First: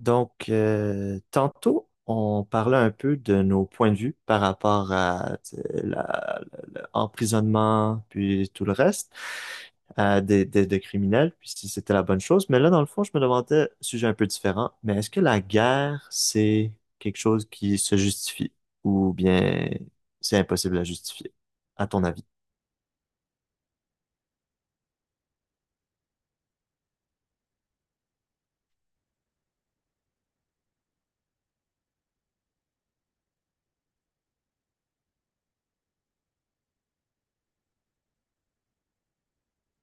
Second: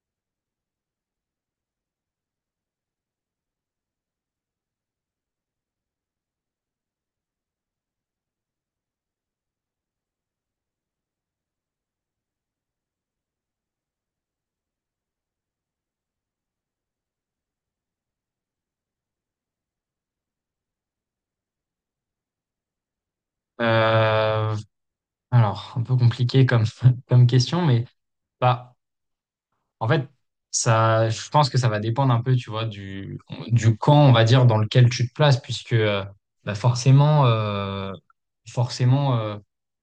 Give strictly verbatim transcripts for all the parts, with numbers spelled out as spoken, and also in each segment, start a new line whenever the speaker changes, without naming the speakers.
Donc, euh, tantôt, on parlait un peu de nos points de vue par rapport à tu sais, la- la- l'emprisonnement, puis tout le reste, euh, des, des- des criminels, puis si c'était la bonne chose. Mais là, dans le fond, je me demandais, sujet un peu différent, mais est-ce que la guerre, c'est quelque chose qui se justifie ou bien c'est impossible à justifier, à ton avis?
Euh, alors, un peu compliqué comme, comme question, mais bah, en fait, ça, je pense que ça va dépendre un peu, tu vois, du, du camp, on va dire, dans lequel tu te places, puisque euh, bah forcément, euh, forcément euh,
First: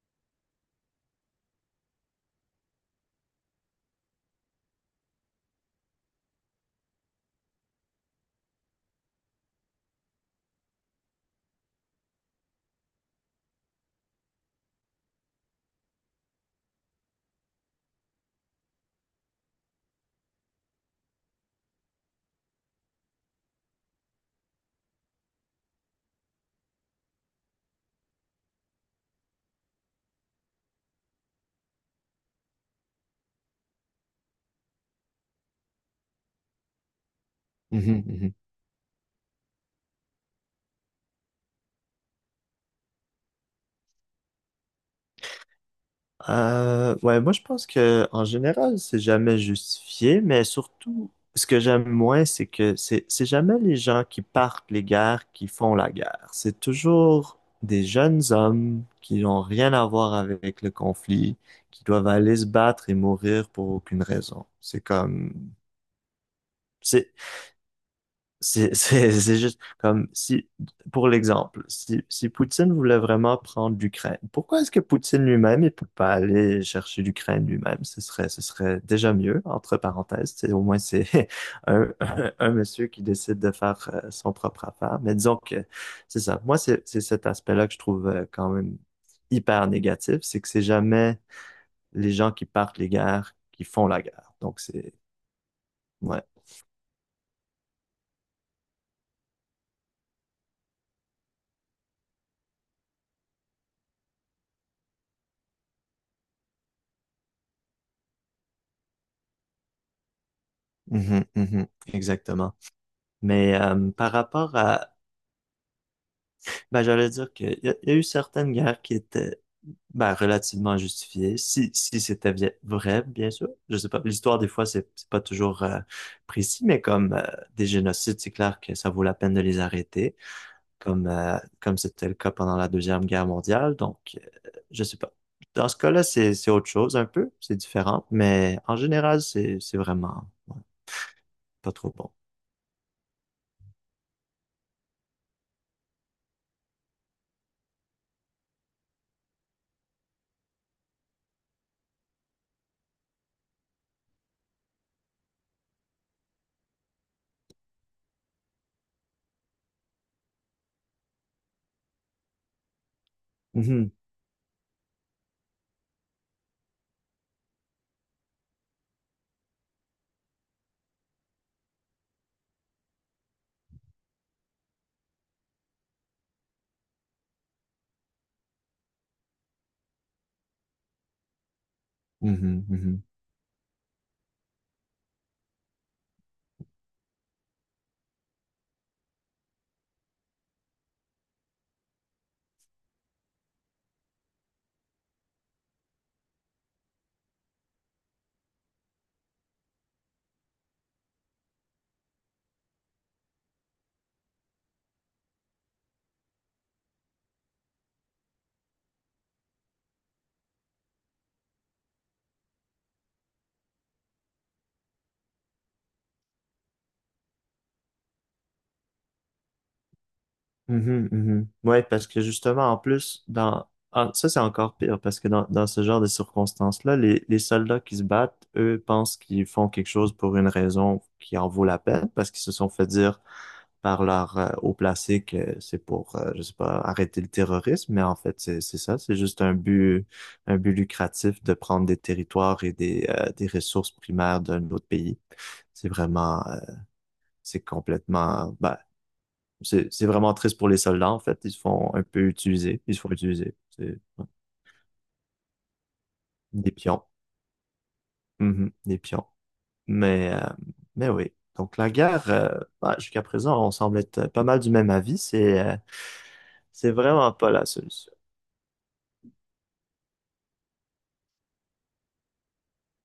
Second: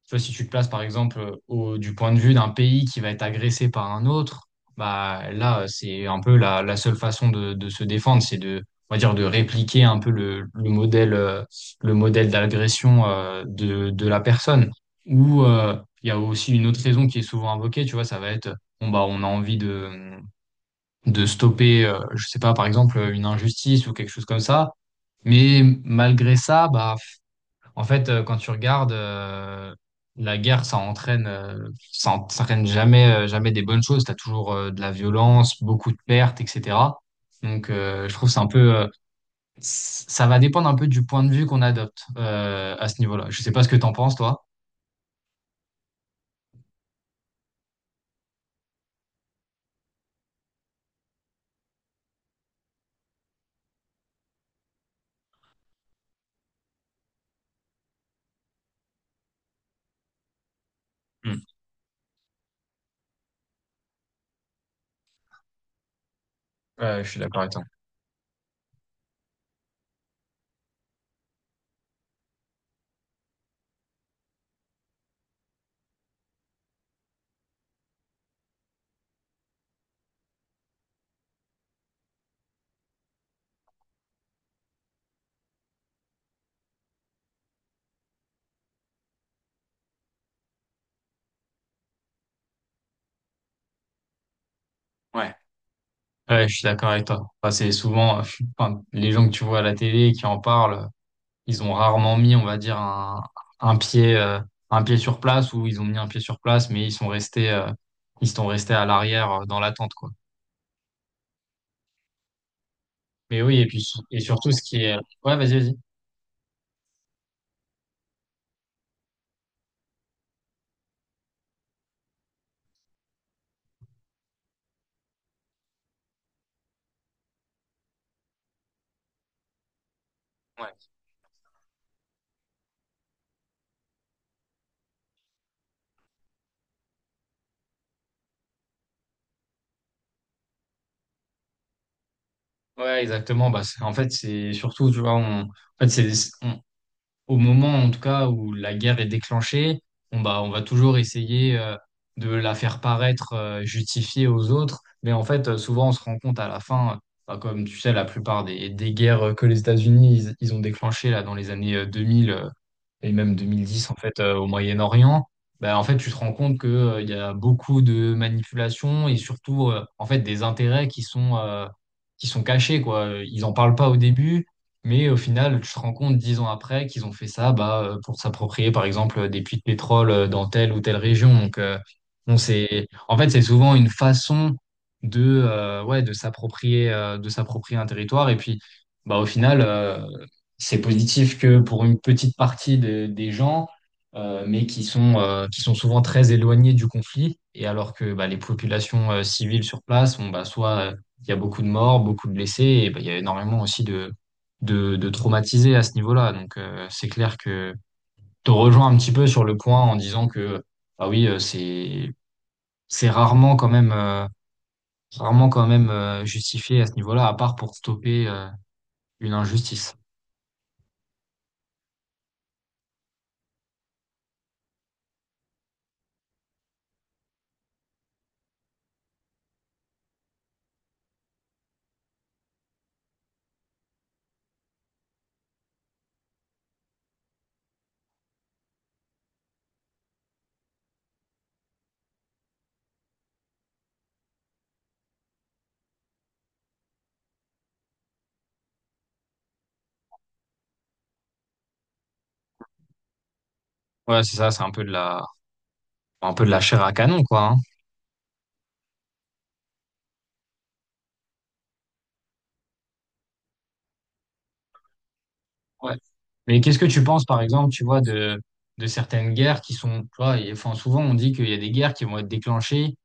tu vois, si tu te places, par exemple, au, du point de vue d'un pays qui va être agressé par un autre. Bah là, c'est un peu la, la seule façon de, de se défendre. C'est de, on va dire, de répliquer un peu le, le modèle, euh, le modèle d'agression, euh, de, de la personne. Ou euh, il y a aussi une autre raison qui est souvent invoquée, tu vois. Ça va être bon, bah, on a envie de, de stopper, euh, je sais pas, par exemple, une injustice ou quelque chose comme ça. Mais malgré ça, bah, en fait, euh, quand tu regardes, euh, la guerre, ça entraîne, euh, ça entraîne jamais, euh, jamais des bonnes choses. T'as toujours, euh, de la violence, beaucoup de pertes, et cetera. Donc, euh, je trouve que c'est un peu, euh, c- ça va dépendre un peu du point de vue qu'on adopte, euh, à ce niveau-là. Je sais pas ce que t'en penses, toi.
Euh, ouais, moi je pense que en général, c'est jamais justifié, mais surtout, ce que j'aime moins, c'est que c'est c'est jamais les gens qui partent les guerres qui font la guerre. C'est toujours des jeunes hommes qui n'ont rien à voir avec le conflit,
Mm.
qui doivent aller se battre et mourir pour aucune raison. C'est comme,
Ouais, je
c'est
suis d'accord avec toi.
c'est c'est- c'est juste comme si, pour l'exemple, si, si Poutine voulait vraiment prendre l'Ukraine, pourquoi est-ce que Poutine lui-même, il peut pas aller chercher l'Ukraine lui-même? Ce serait, ce serait déjà mieux, entre parenthèses. C'est- Au moins, c'est un, un, un monsieur qui décide de faire euh, son propre affaire. Mais disons que c'est ça. Moi, c'est c'est cet aspect-là que je trouve euh, quand même hyper négatif. C'est que c'est jamais les gens qui partent les guerres qui font la guerre. Donc, c'est,
Ouais.
ouais.
Ouais, je suis d'accord avec toi. Enfin, c'est souvent, euh, enfin, les gens que tu vois à la télé qui en parlent, ils ont rarement mis, on va dire, un, un pied, euh, un pied sur place, ou ils ont mis un pied sur place, mais ils sont restés, euh, ils sont restés à l'arrière, euh, dans l'attente, quoi.
Mhm, mhm, exactement.
Mais
Mais
oui, et puis,
euh, par
et surtout,
rapport
ce qui est,
à,
ouais, vas-y, vas-y.
ben, j'allais dire qu'il y, a il y a eu certaines guerres qui étaient ben, relativement justifiées, si, si c'était vi- vrai, bien sûr. Je sais pas, l'histoire des fois, c'est c'est pas toujours euh, précis, mais comme euh, des génocides, c'est clair que ça vaut la peine de les arrêter,
Ouais,
comme euh, comme c'était le cas pendant la Deuxième Guerre mondiale. Donc, euh, je sais pas. Dans ce cas-là, c'est c'est autre chose un peu, c'est différent, mais en général, c'est c'est vraiment ouais, pas trop bon.
ouais, exactement. Bah, c'est- en fait, c'est surtout, tu vois, on, en fait, c'est, au moment en tout cas où la guerre est déclenchée, on, bah, on va toujours essayer, euh, de la faire paraître, euh, justifiée aux autres. Mais en fait, euh, souvent, on se rend compte à la fin, euh, bah, comme tu sais, la plupart des, des guerres, euh, que les États-Unis, ils, ils ont déclenchées là, dans les années, euh, deux mille, et même deux mille
Mhm,
dix en fait, euh, au Moyen-Orient. Bah, en fait, tu te rends compte que, euh, il y a beaucoup de manipulations, et surtout, euh, en fait, des intérêts qui sont euh, qui sont cachés, quoi. Ils en parlent pas au début, mais au final tu te rends compte, dix ans après, qu'ils ont fait ça, bah, euh, pour s'approprier, par exemple, euh, des puits de pétrole, euh, dans telle ou telle région. Donc, euh, bon,
mhm,
c'est
mhm.
en fait c'est souvent une façon de euh, ouais de s'approprier, euh, de s'approprier un territoire. Et puis, bah, au final, euh, c'est positif que pour une petite partie de- des gens, euh, mais qui sont, euh, qui sont souvent très éloignés du conflit, et alors que, bah, les populations, euh, civiles, sur place, on, bah, soit, euh, il y a beaucoup de morts, beaucoup de blessés, et bah, il y a énormément aussi de, de, de traumatisés à ce niveau-là. Donc, euh, c'est clair que te rejoins un petit peu sur le point en disant que bah oui, euh, c'est, c'est rarement quand même, euh, rarement quand même euh, justifié à ce niveau-là, à part pour stopper, euh, une injustice.
Mhm, mhm. Ouais, parce que justement, en plus, dans ah, ça, c'est encore pire, parce que dans, dans ce genre de circonstances-là, les, les soldats qui se battent, eux, pensent qu'ils font quelque chose pour une raison qui en vaut la peine, parce qu'ils se sont fait dire par leur euh, haut placé que c'est pour, euh, je sais pas, arrêter le terrorisme, mais en fait, c'est c'est ça, c'est juste un but, un but lucratif de prendre des territoires et des, euh, des ressources primaires d'un autre pays. C'est vraiment, euh, c'est complètement, bah c'est c'est vraiment triste pour les soldats, en fait. Ils se font un peu utiliser. Ils se font utiliser. C'est
Ouais,
ouais,
c'est ça, c'est un peu de la un peu de la
des
chair à
pions.
canon, quoi, hein.
Mhm, des pions. Mais, euh, mais oui. Donc, la guerre, euh, ouais, jusqu'à présent, on semble être pas mal du même avis. C'est euh,
Ouais. Mais qu'est-ce que
c'est
tu penses,
vraiment
par
pas la
exemple, tu vois,
solution.
de, de certaines guerres qui sont, tu vois, et- enfin, souvent on dit qu'il y a des guerres qui vont être déclenchées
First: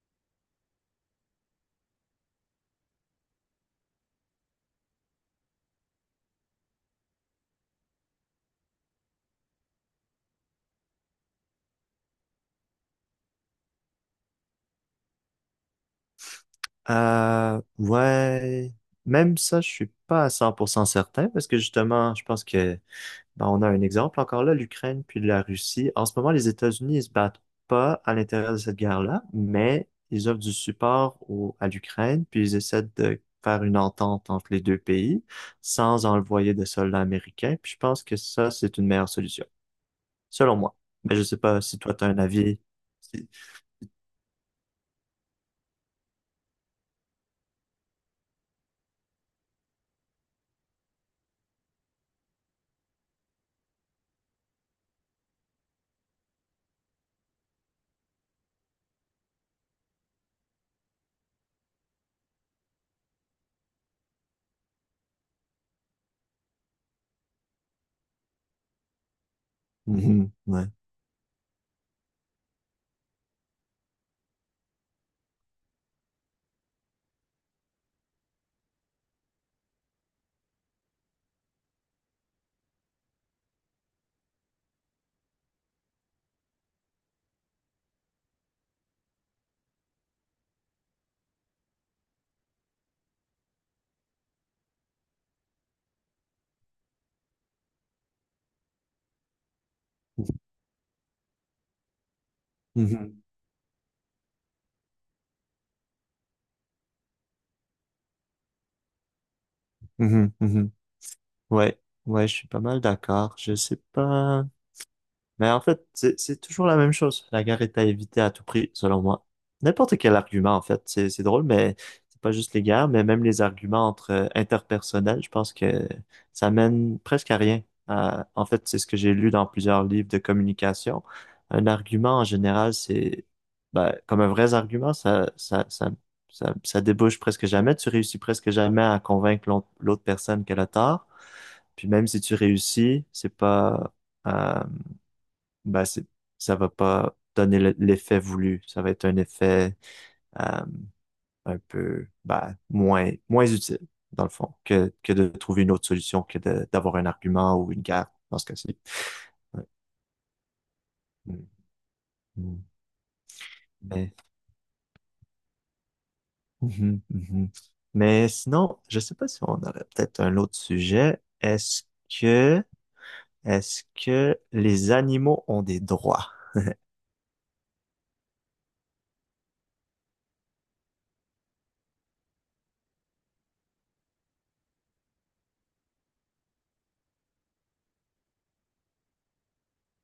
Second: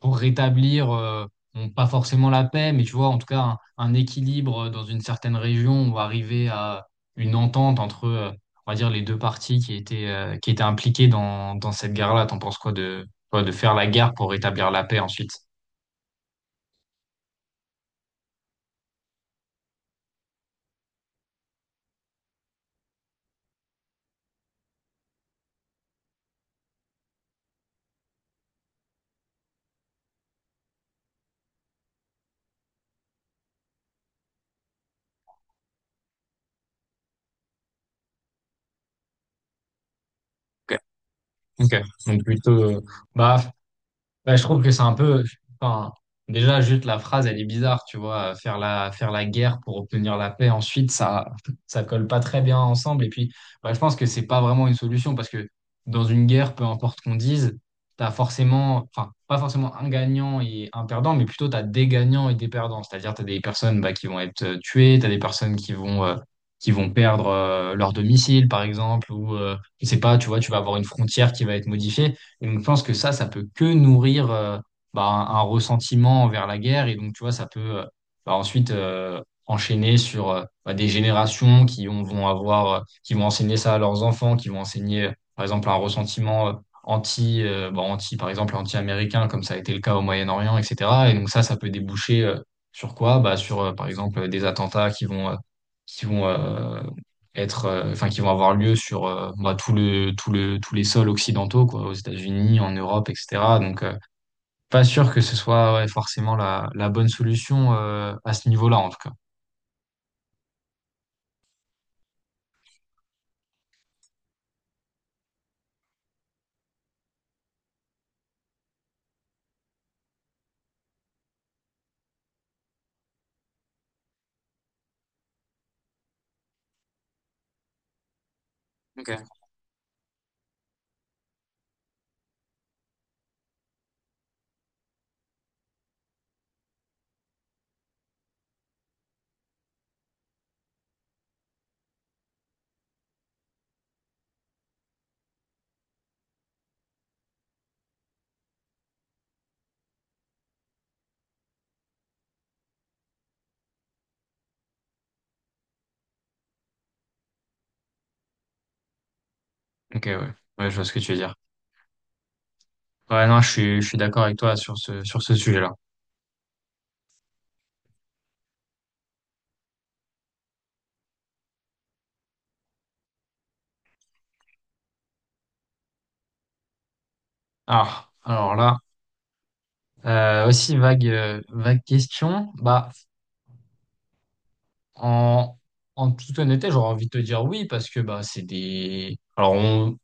pour rétablir, euh, bon, pas forcément la paix, mais tu vois, en tout cas, un, un équilibre dans une certaine région, ou arriver à une entente entre, euh, on va dire, les deux parties qui étaient, euh, qui étaient impliquées dans, dans cette guerre-là. T'en penses quoi de, quoi, de faire la guerre pour rétablir la paix ensuite?
Euh, ouais, même ça, je suis pas à cent pour cent certain parce que justement, je pense que ben, on a un exemple encore là, l'Ukraine puis la Russie. En ce moment, les États-Unis, ils se battent pas à l'intérieur de cette guerre-là, mais ils offrent du support au, à l'Ukraine puis ils essaient de faire une entente entre les deux pays sans envoyer de soldats américains. Puis je pense que ça, c'est une meilleure solution, selon moi.
Ok.
Mais je sais pas
Ok.
si toi, tu as un
Donc plutôt,
avis.
euh,
Si-
bah, Bah, je trouve que c'est un peu, enfin, déjà, juste la phrase, elle est bizarre, tu vois, faire la, faire la guerre pour obtenir la paix ensuite, ça, ça colle pas très bien ensemble. Et puis, bah, je pense que c'est pas vraiment une solution, parce que dans une guerre, peu importe qu'on dise, t'as forcément, enfin, pas forcément un gagnant et un perdant, mais plutôt t'as des gagnants et des perdants. C'est-à-dire, t'as des personnes, bah, qui vont être, euh, tuées, t'as des personnes qui vont, euh, qui vont perdre, euh, leur domicile, par exemple, ou, euh, je sais pas, tu
Mhm,
vois, tu vas
ouais.
avoir une frontière qui va être modifiée. Et donc, je pense que ça, ça peut que nourrir, euh, bah, un, un ressentiment envers la guerre. Et donc, tu vois, ça peut, euh, bah, ensuite, euh, enchaîner sur, euh, bah, des générations qui ont- vont avoir, euh, qui vont enseigner ça à leurs enfants, qui vont enseigner, euh, par exemple, un ressentiment, euh, anti, euh, bah, anti, par exemple, anti-américain, comme ça a été le cas au Moyen-Orient, et cetera. Et donc, ça, ça peut déboucher, euh, sur quoi? Bah, sur, euh, par exemple, des attentats qui vont. euh, qui vont euh, être, euh, enfin, qui vont avoir lieu sur, euh, bah, tout le, tout le, tous les sols occidentaux, quoi, aux États-Unis, en Europe,
Mhm,
et cetera. Donc, euh, pas sûr que ce soit ouais, forcément la, la bonne solution, euh, à ce niveau-là, en tout cas.
mhm, mhm. Ouais, ouais, je suis pas mal d'accord. Je sais pas. Mais en fait, c'est c'est toujours la même chose. La guerre est à éviter à tout prix, selon moi. N'importe quel argument, en fait. C'est c'est drôle, mais c'est pas juste les guerres, mais même les arguments entre euh, interpersonnels, je pense que ça mène presque à rien. À- en fait, c'est ce que j'ai lu
Ok.
dans plusieurs livres de communication. Un argument, en général, c'est, ben, comme un vrai argument, ça, ça, ça, ça, ça débouche presque jamais. Tu réussis presque jamais à convaincre l'autre l'autre personne qu'elle a tort. Puis même si tu réussis, c'est pas, euh, ben c'est, ça va pas donner le- l'effet voulu. Ça va être un effet euh, un peu ben, moins, moins utile, dans le fond, que, que de trouver une autre solution que de- d'avoir un argument ou une guerre, dans ce cas-ci. Ouais.
Ok, ouais. Ouais, je vois ce que tu veux dire.
Mm, mm.
Ouais, non, je suis, je suis
Mais,
d'accord avec toi sur ce, sur ce sujet-là.
Mhm, mhm. Mais sinon, je sais pas si on aurait peut-être un autre sujet. Est-ce que, est-ce que les animaux ont des droits?
Ah, alors là, euh, aussi vague, euh, vague question. Bah, en, en toute honnêteté, j'aurais envie de te dire oui parce que bah, c'est des. Alors, on,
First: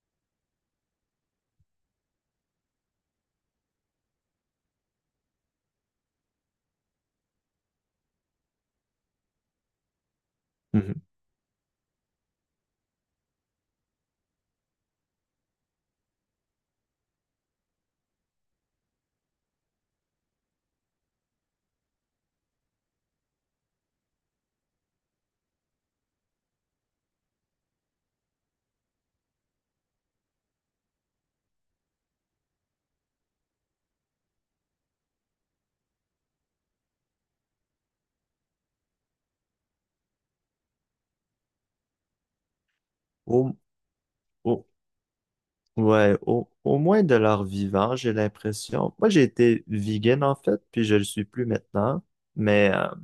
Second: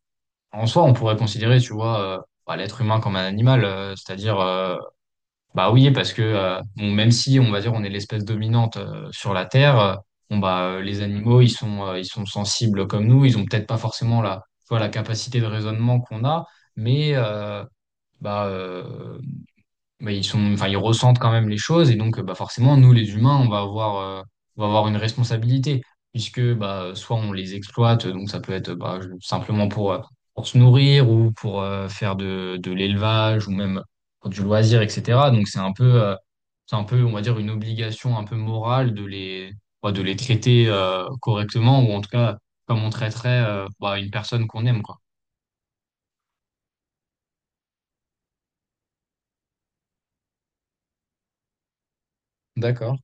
En soi, on pourrait considérer, tu vois, euh, bah, l'être humain comme un animal, euh, c'est-à-dire, euh, bah oui, parce que, euh, bon, même si, on va dire, on est l'espèce dominante, euh, sur la Terre, euh, bon, bah, euh, les
Mhm.
animaux, ils sont, euh, ils sont sensibles comme nous, ils ont peut-être pas forcément la, tu vois, la capacité de raisonnement qu'on a, mais, euh, bah, euh, bah, ils sont, enfin, ils ressentent quand même les choses. Et donc, euh, bah, forcément, nous les humains, on va avoir, euh, on va avoir une responsabilité, puisque bah, soit on les exploite, donc ça peut être, bah, je- simplement pour, euh, pour se nourrir, ou pour, euh, faire de, de l'élevage, ou même pour du loisir, et cetera. Donc c'est un peu, euh, c'est un peu, on va dire, une obligation un peu morale de les, bah, de les traiter, euh, correctement, ou en tout cas comme on traiterait,
Au-
euh, bah, une personne qu'on
au-
aime, quoi.
Ouais, au, au moins de leur vivant, j'ai l'impression. Moi, j'ai été vegan en fait, puis je le suis plus maintenant. Mais euh,
D'accord.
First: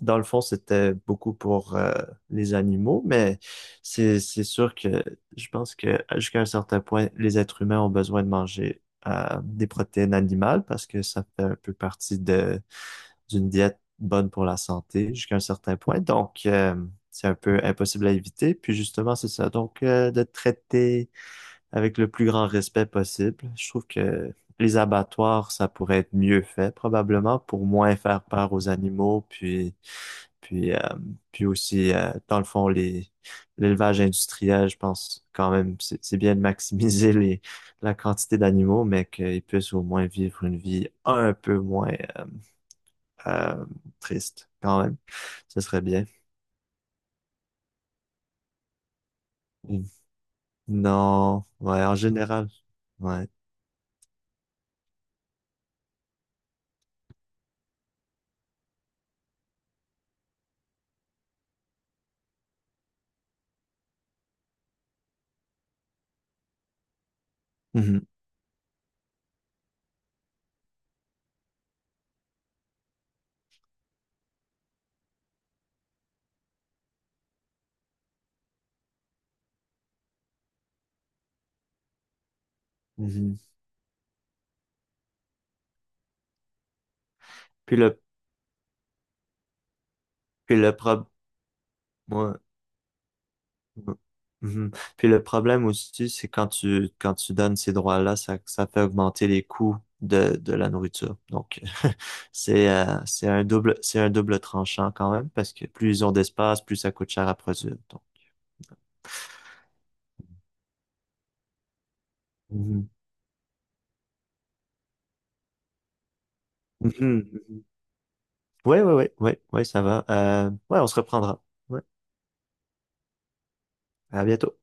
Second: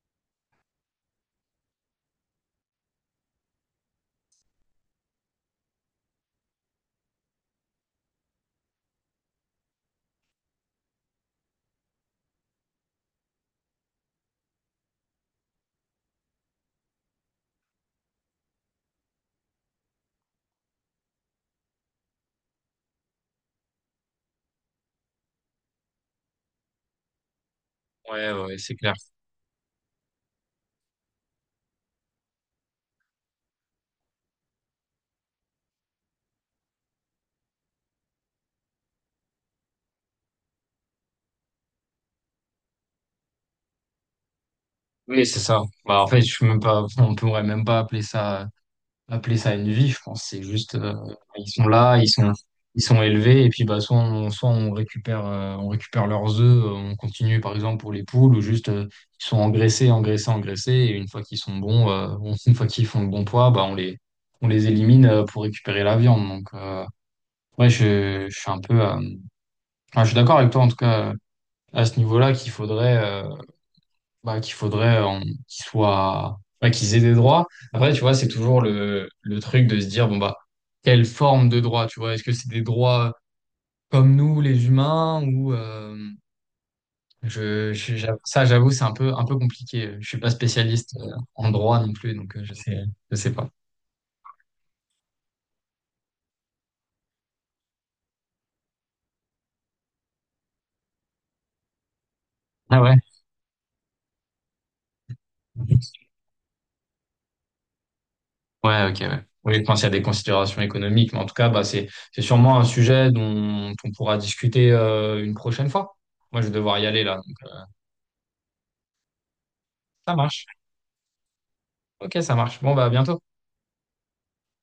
dans le fond, c'était beaucoup pour euh, les animaux. Mais c'est c'est sûr que je pense que jusqu'à un certain point, les êtres humains ont besoin de manger euh, des protéines animales parce que ça fait un peu partie de d'une diète bonne pour la santé jusqu'à un certain point. Donc euh, c'est un peu impossible à éviter. Puis justement, c'est ça. Donc euh, de traiter avec le plus grand respect possible. Je trouve que les abattoirs, ça pourrait être mieux fait probablement pour moins faire
Ouais,
peur
ouais,
aux
c'est clair.
animaux, puis puis euh, puis aussi euh, dans le fond les l'élevage industriel, je pense quand même c'est c'est bien de maximiser les la quantité d'animaux, mais qu'ils puissent au moins vivre une vie un peu moins euh, euh, triste quand même.
Oui, c'est
Ce
ça.
serait
Bah,
bien.
en fait, je suis même pas, on pourrait même pas appeler ça, appeler ça une
Mm.
vie, je pense. C'est juste, euh,
Non,
ils sont
ouais, en
là, ils sont,
général,
ils sont
ouais.
élevés, et puis, bah, soit on, soit on récupère, euh, on récupère leurs œufs, euh, on continue, par exemple, pour les poules, ou juste, euh, ils sont engraissés, engraissés, engraissés, et une fois qu'ils sont bons, euh, on- une fois qu'ils font le bon poids, bah, on les, on les élimine, euh, pour récupérer la viande. Donc, euh, ouais,
Mhm,
je, je suis un peu, euh, enfin, je suis d'accord avec toi, en tout cas, à ce niveau-là, qu'il faudrait, euh, bah, qu'il faudrait euh, qu'ils soient, ouais, qu'ils aient des droits. Après, tu vois, c'est toujours le, le truc de se dire, bon, bah, quelle forme de droit, tu vois? Est-ce que c'est des droits, euh,
mhm.
comme nous, les humains, ou, euh, je,
Puis
je-
le
j'avoue- ça, j'avoue, c'est un peu, un peu compliqué. Je suis pas
puis le
spécialiste,
problème.
euh, en droit non plus, donc, euh, je sais, je sais pas.
Mhm. Mhm. Puis le problème aussi, c'est quand tu quand tu donnes ces droits-là, ça, ça fait augmenter les coûts de, de la nourriture. Donc c'est
Ah ouais?
euh, c'est un double c'est un double tranchant quand même parce que plus ils ont d'espace, plus ça coûte cher à produire. Donc.
Ouais, ok, ouais. Oui, je pense qu'il y a des considérations économiques, mais en tout cas, bah, c'est, c'est sûrement un
Mhm.
sujet dont on pourra discuter, euh, une prochaine fois. Moi, je vais devoir y aller là.
Mhm. Mhm. Ouais, ouais, ouais, ouais, ouais, ça va.
Ça marche.
Euh, ouais, on se reprendra. Ouais.
Ok, ça marche. Bon, bah, à bientôt.
À bientôt.